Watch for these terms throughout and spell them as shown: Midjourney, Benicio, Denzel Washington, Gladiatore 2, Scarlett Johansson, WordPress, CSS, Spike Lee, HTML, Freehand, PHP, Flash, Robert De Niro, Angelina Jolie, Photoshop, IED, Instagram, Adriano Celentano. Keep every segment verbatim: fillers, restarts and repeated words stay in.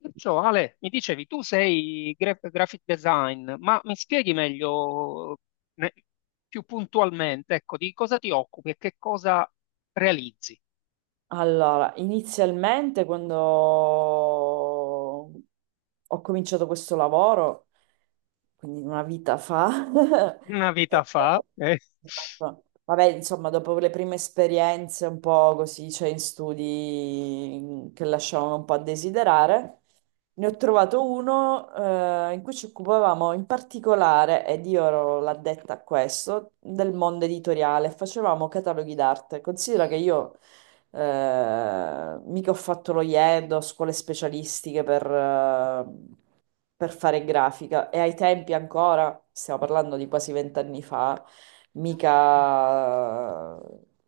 Perciò, Ale, mi dicevi, tu sei gra- graphic design, ma mi spieghi meglio, ne- più puntualmente, ecco, di cosa ti occupi e che cosa realizzi? Allora, inizialmente quando ho cominciato questo lavoro, quindi una vita fa, Una eh, vita fa, eh, esatto. Vabbè, insomma, dopo le prime esperienze un po' così, cioè in studi mm, che lasciavano un po' a desiderare, ne ho trovato uno eh, in cui ci occupavamo in particolare, ed io ero l'addetta a questo, del mondo editoriale, facevamo cataloghi d'arte. Considera che io eh, mica ho fatto lo I E D, ho scuole specialistiche per, eh, per fare grafica e ai tempi ancora, stiamo parlando di quasi vent'anni fa, mica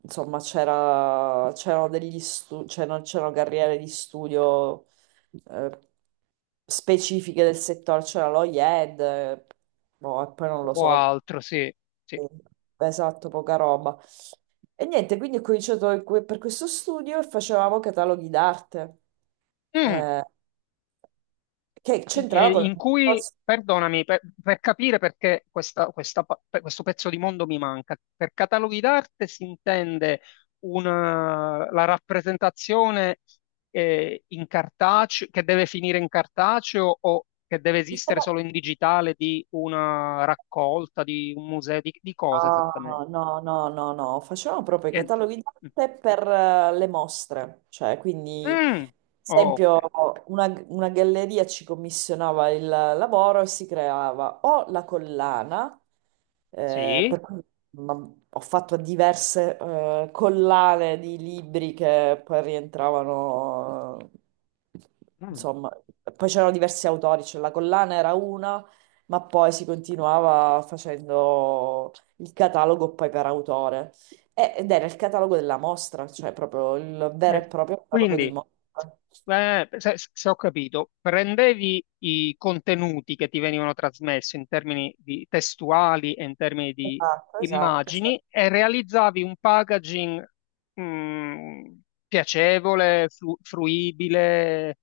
insomma c'era, c'erano degli stu- c'erano, c'erano carriere di studio eh, specifiche del settore, c'era lo I E D, eh, boh, e poi non lo o so. altro, sì, sì. Esatto, poca roba. E niente, quindi ho cominciato in que- per questo studio e facevamo cataloghi d'arte, Mm. eh, che E c'entrava con in il… cui, perdonami, per, per capire perché questa- questa pa- per- questo pezzo di mondo mi manca, per cataloghi d'arte si intende una- la rappresentazione, eh, in cartaceo, che deve finire in cartaceo o che deve Di esistere sabato- solo in digitale di una raccolta, di un museo, di, di cosa esattamente? No, no, no, no, no, facevamo proprio i Niente. cataloghi Mm. d'arte per eh, le mostre, cioè quindi Mm. Ok, esempio, una, una galleria ci commissionava il lavoro e si creava o la collana, eh, per sì. cui ma- ho fatto diverse eh, collane di libri che poi rientravano, eh, insomma, poi c'erano diversi autori, cioè la collana era una, ma poi si continuava facendo il catalogo poi per autore. E- Ed era il catalogo della mostra, cioè proprio il vero e Certo. proprio catalogo di Quindi, mostra. eh, se, se ho capito, prendevi i contenuti che ti venivano trasmessi in termini di testuali e in termini di Esatto, esatto, esatto. immagini e realizzavi un packaging, mh, piacevole, flu- fruibile,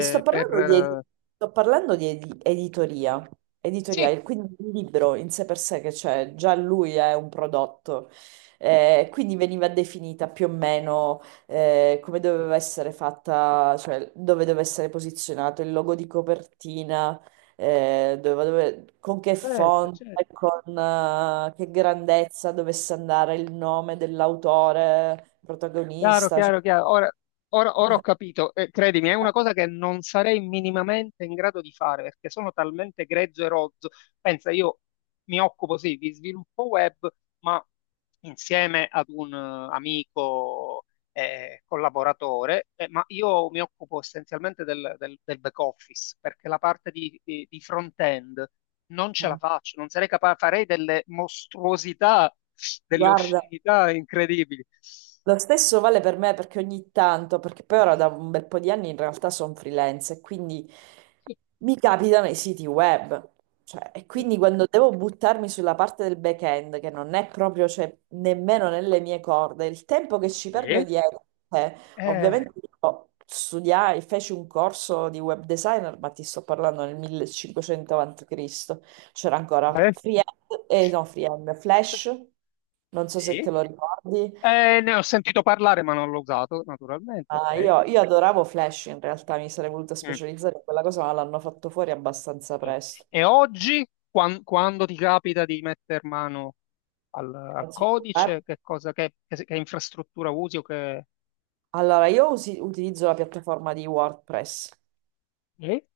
Sto per... parlando di, ed- eh, Sto parlando di edi- editoria, editoria, sì, il- quindi il libro in sé per sé che c'è, già lui è un prodotto. Eh, quindi veniva definita più o meno eh, come doveva essere fatta, cioè dove doveva essere posizionato il logo di copertina, eh, dove- dove- con che certo, certo, font, certo. e con eh, che grandezza dovesse andare il nome dell'autore Chiaro, protagonista. Cioè… chiaro, chiaro. Ora, ora- ora ho capito. Eh, credimi, è una cosa che non sarei minimamente in grado di fare perché sono talmente grezzo e rozzo. Pensa, io mi occupo sì di sviluppo web, ma insieme ad un eh, amico eh, collaboratore, eh, ma io mi occupo essenzialmente del, del- del back office, perché la parte di, di- di front-end non ce la faccio, non sarei capace, farei delle mostruosità, delle Guarda, oscenità incredibili. lo stesso vale per me perché ogni tanto, perché poi ora da un bel po' di anni in realtà sono freelance e quindi mi capitano i siti web. Cioè, e quindi quando devo buttarmi sulla parte del back-end, che non è proprio, cioè, nemmeno nelle mie corde, il tempo che ci perdo Sì. dietro, eh, Eh, ovviamente io studiai, feci un corso di web designer, ma ti sto parlando nel millecinquecento avanti Cristo. C'era ancora beh, Free, eh, no, Freehand, Flash, non so se te sì. lo ricordi. Eh, ne ho sentito parlare, ma non l'ho usato, naturalmente. Ah, Ok. io, io adoravo Flash in realtà, mi sarei voluta Mm, specializzare in quella cosa, ma l'hanno fatto fuori abbastanza sì. presto. E oggi, quan- quando ti capita di metter mano al, al Anzi, eh, codice, che cosa, che, che- che infrastruttura usi o che... Allora, io usi- utilizzo la piattaforma di WordPress, Sì.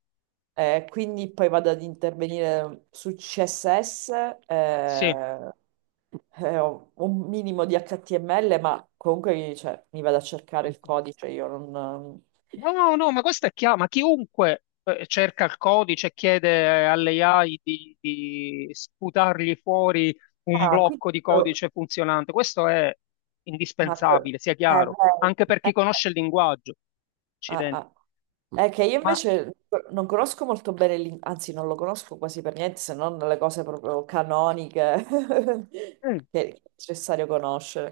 eh, quindi poi vado ad intervenire su C S S, eh, eh, ho un minimo di H T M L, ma comunque cioè, mi vado a cercare Sì. il codice, io non… No, no, no, ma questa è chiaro, ma chiunque eh, cerca il codice e chiede eh, alle A I di, di sputargli fuori un Ah, quindi... blocco di codice funzionante, questo è Ma... co- indispensabile, sia Eh, chiaro, vedi. anche per chi conosce il linguaggio. Ah, Accidenti. ah. È che io Ma invece non conosco molto bene l'in- anzi non lo conosco quasi per niente, se non le cose proprio canoniche mm, che è necessario conoscere.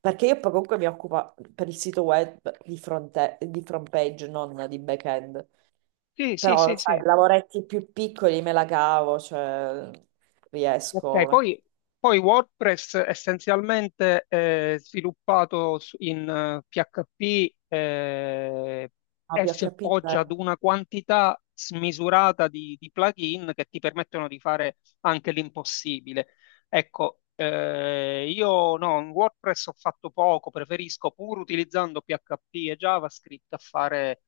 Perché io poi comunque mi occupo per il sito web di fronte- di front page, non di back-end. sì, sì, Però, sì, sì. sai, lavoretti più piccoli me la cavo, cioè riesco. Ok, Ma poi, poi WordPress essenzialmente è sviluppato su- in eh, P H P eh, e si P H P appoggia ad zero. una quantità smisurata di, di plugin che ti permettono di fare anche l'impossibile. Ecco, eh, io no, in WordPress ho fatto poco, preferisco pur utilizzando P H P e JavaScript a fare...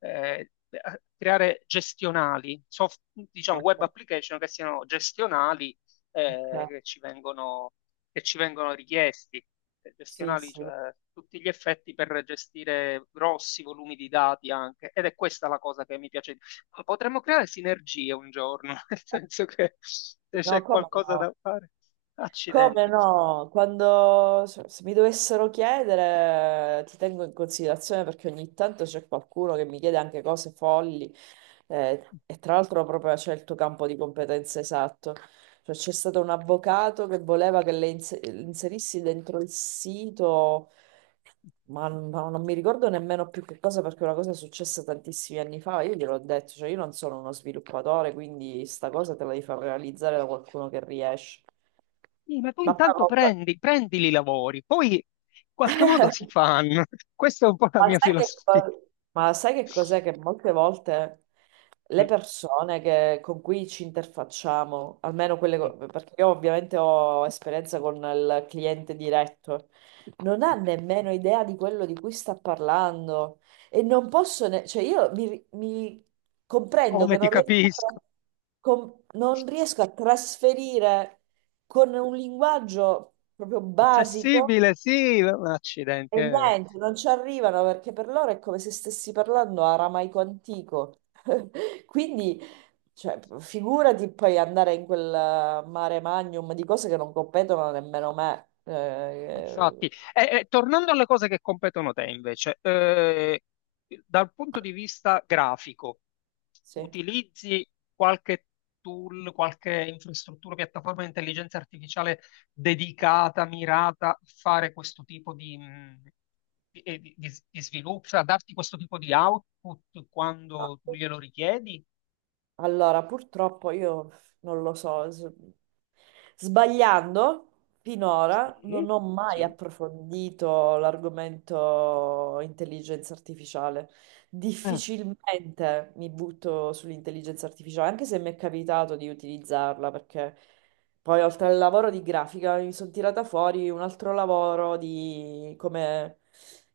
eh, a creare gestionali, soft- diciamo web Ok, application che siano gestionali eh, ok. che ci vengono, che ci vengono richiesti, eh, Sì, gestionali, sì. cioè a tutti gli effetti per gestire grossi volumi di dati anche. Ed è questa la cosa che mi piace. Di- Ma potremmo creare sinergie un giorno, nel senso che se No, c'è come qualcosa no? da fare, Come accidenti. no? Quando se se mi dovessero chiedere, ti tengo in considerazione perché ogni tanto c'è qualcuno che mi chiede anche cose folli eh, e tra l'altro proprio c'è il tuo campo di competenza esatto. Cioè, c'è stato un avvocato che voleva che le inse- le inserissi dentro il sito, ma, ma non mi ricordo nemmeno più che cosa perché una cosa è successa tantissimi anni fa. Io gliel'ho detto, cioè io non sono uno sviluppatore, quindi sta cosa te la devi far realizzare da qualcuno che riesce. Sì, ma tu Ma poi intanto comunque- prendi, prendili i lavori, poi in qualche modo si fanno. Questa è un po' la Ma mia sai che filosofia. co- ma sai che cos'è? Che molte volte le Mm, persone che- con cui ci interfacciamo, almeno quelle, mm. co- perché io ovviamente ho esperienza con il cliente diretto, non ha nemmeno idea di quello di cui sta parlando e non posso, ne- cioè io mi, mi comprendo Come che ti non riesco a, capisco? tra- com- non riesco a trasferire con un linguaggio proprio basico. Accessibile, sì, ma accidenti, E eh. niente, non ci arrivano perché per loro è come se stessi parlando aramaico antico. Quindi, cioè, figurati poi andare in quel mare magnum di cose che non competono nemmeno me. Eh, Infatti, e- e tornando alle cose che competono te invece, eh, dal punto di vista grafico, sì. utilizzi qualche tool, qualche infrastruttura, piattaforma di intelligenza artificiale dedicata, mirata a fare questo tipo di, mh, di, eh, di- di- di sviluppo, cioè a darti questo tipo di output quando tu glielo richiedi? Allora, purtroppo io non lo so, s- sbagliando finora non Sì, ho mai sì. approfondito l'argomento intelligenza artificiale. Eh, Difficilmente mi butto sull'intelligenza artificiale, anche se mi è capitato di utilizzarla, perché poi oltre al lavoro di grafica mi sono tirata fuori un altro lavoro di come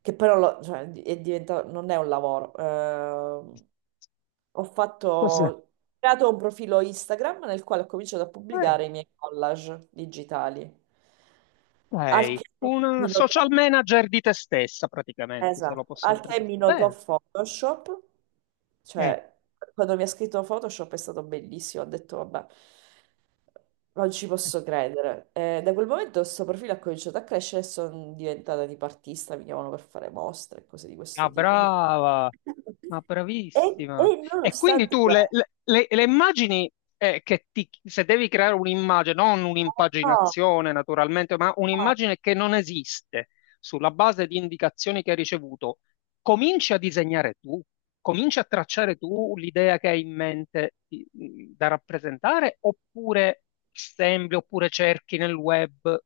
che però lo- cioè, è diventato non è un lavoro. eh, ho fatto forse. Ho creato un profilo Instagram nel quale ho cominciato a pubblicare i miei collage digitali. Al Sei che una mi social notò manager di te stessa, praticamente, se lo Esatto, posso al che mi notò interpretare. Photoshop, Bene. cioè quando mi ha scritto Photoshop è stato bellissimo, ho detto vabbè, non ci Mm. posso credere. E da quel momento questo profilo ha cominciato a crescere e sono diventata tipo artista, mi chiamano per fare mostre e cose di Ah, questo tipo. Boh. brava, ma E, e bravissima. E quindi nonostante tu le, questo, le- le- le immagini eh, che ti, se devi creare un'immagine, non no, un'impaginazione naturalmente, ma no, un'immagine che non esiste sulla base di indicazioni che hai ricevuto, cominci a disegnare tu, cominci a tracciare tu l'idea che hai in mente di- da rappresentare, oppure assembli, oppure cerchi nel web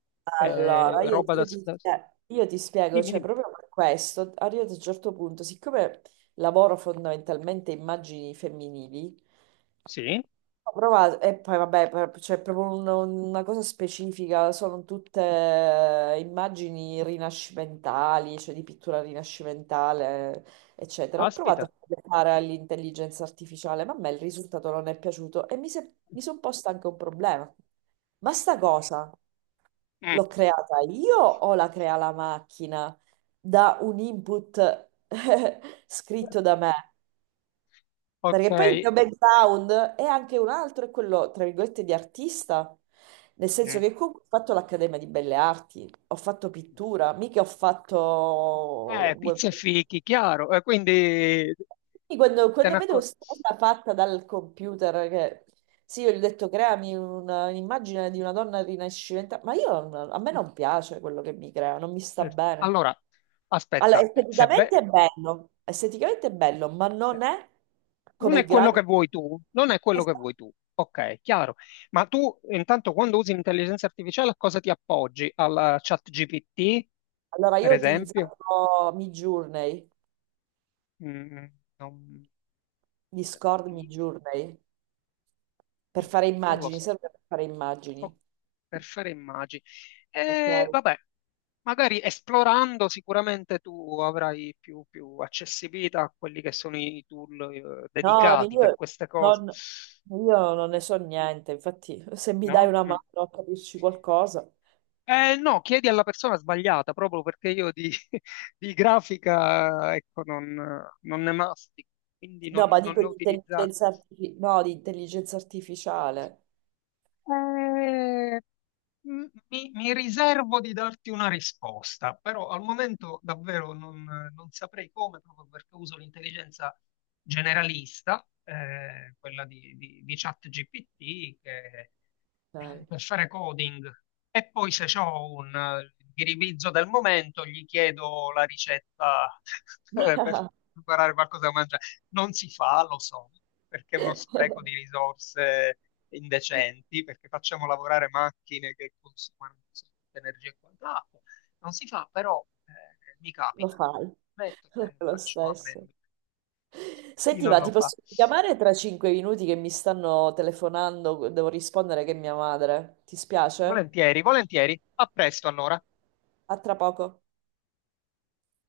Allora, eh, io, roba da, io ti, da... eh, io ti spiego, Dimmi, cioè dimmi. proprio per questo, arrivato a un certo punto, siccome lavoro fondamentalmente immagini femminili, Sì, ho provato, e poi vabbè, per- c'è proprio un- una cosa specifica, sono tutte eh, immagini rinascimentali, cioè di pittura rinascimentale, eccetera. Ho provato a aspita. fare all'intelligenza artificiale, ma a me il risultato non è piaciuto e mi, se- mi sono posta anche un problema. Ma sta cosa? L'ho creata io o la crea la macchina da un input scritto da me? Ok, Perché poi il mio background è anche un altro, è quello, tra virgolette, di artista. Nel senso Mm. che comunque ho fatto l'Accademia di Belle Arti, ho fatto pittura, mica ho fatto… Eh, web- pizza e fichi, chiaro. Eh, quindi Quindi Quando, te quando ne vedo accor- questa cosa fatta dal computer, che… Sì, io gli ho detto creami una- un'immagine di una donna rinascimentale, ma io, non- a me non piace quello che mi crea, non mi sta Mm. bene. Allora, Allora, aspetta, eh, se esteticamente è be- bello, esteticamente è bello, ma eh, non è non come i è quello grandi. che vuoi tu, non è quello che vuoi tu. Ok, chiaro. Ma tu intanto quando usi l'intelligenza artificiale a cosa ti appoggi? Al chat G P T, Allora, per io ho esempio? utilizzato Midjourney, Mm, non... Discord Midjourney, per fare Non lo immagini, so. serve per fare Oh, immagini. per fare immagini. Ok. E vabbè, magari esplorando sicuramente tu avrai più, più accessibilità a quelli che sono i tool eh, No, dedicati per io queste cose. non, io non ne Mm, so niente, infatti se mi dai no? una mano Mm. a capirci qualcosa. Eh, no, chiedi alla persona sbagliata, proprio perché io di, di grafica, ecco, non, non ne mastico, quindi No, non, ma non dico ne ho di utilizzati. intelligenza, artifi- no, di intelligenza artificiale. Eh, m- mi, mi riservo di darti una risposta, però al momento davvero non, non saprei come, proprio perché uso l'intelligenza generalista, eh, quella di, di, di ChatGPT, che, eh, Dai. per fare coding. E poi se ho un eh, ghiribizzo del momento, gli chiedo la ricetta eh, per preparare qualcosa da mangiare. Non si fa, lo so, perché è uno spreco di risorse indecenti, perché facciamo lavorare macchine che consumano un sacco di energia e quant'altro. Non si fa, però eh, mi Lo capita. fai, Metto, lo eh, fai lo faccio stesso. ammenda. Chi Senti, non ma lo ti fa? posso chiamare tra cinque minuti che mi stanno telefonando, devo rispondere che è mia madre. Ti spiace? Volentieri, volentieri. A presto allora. A tra poco.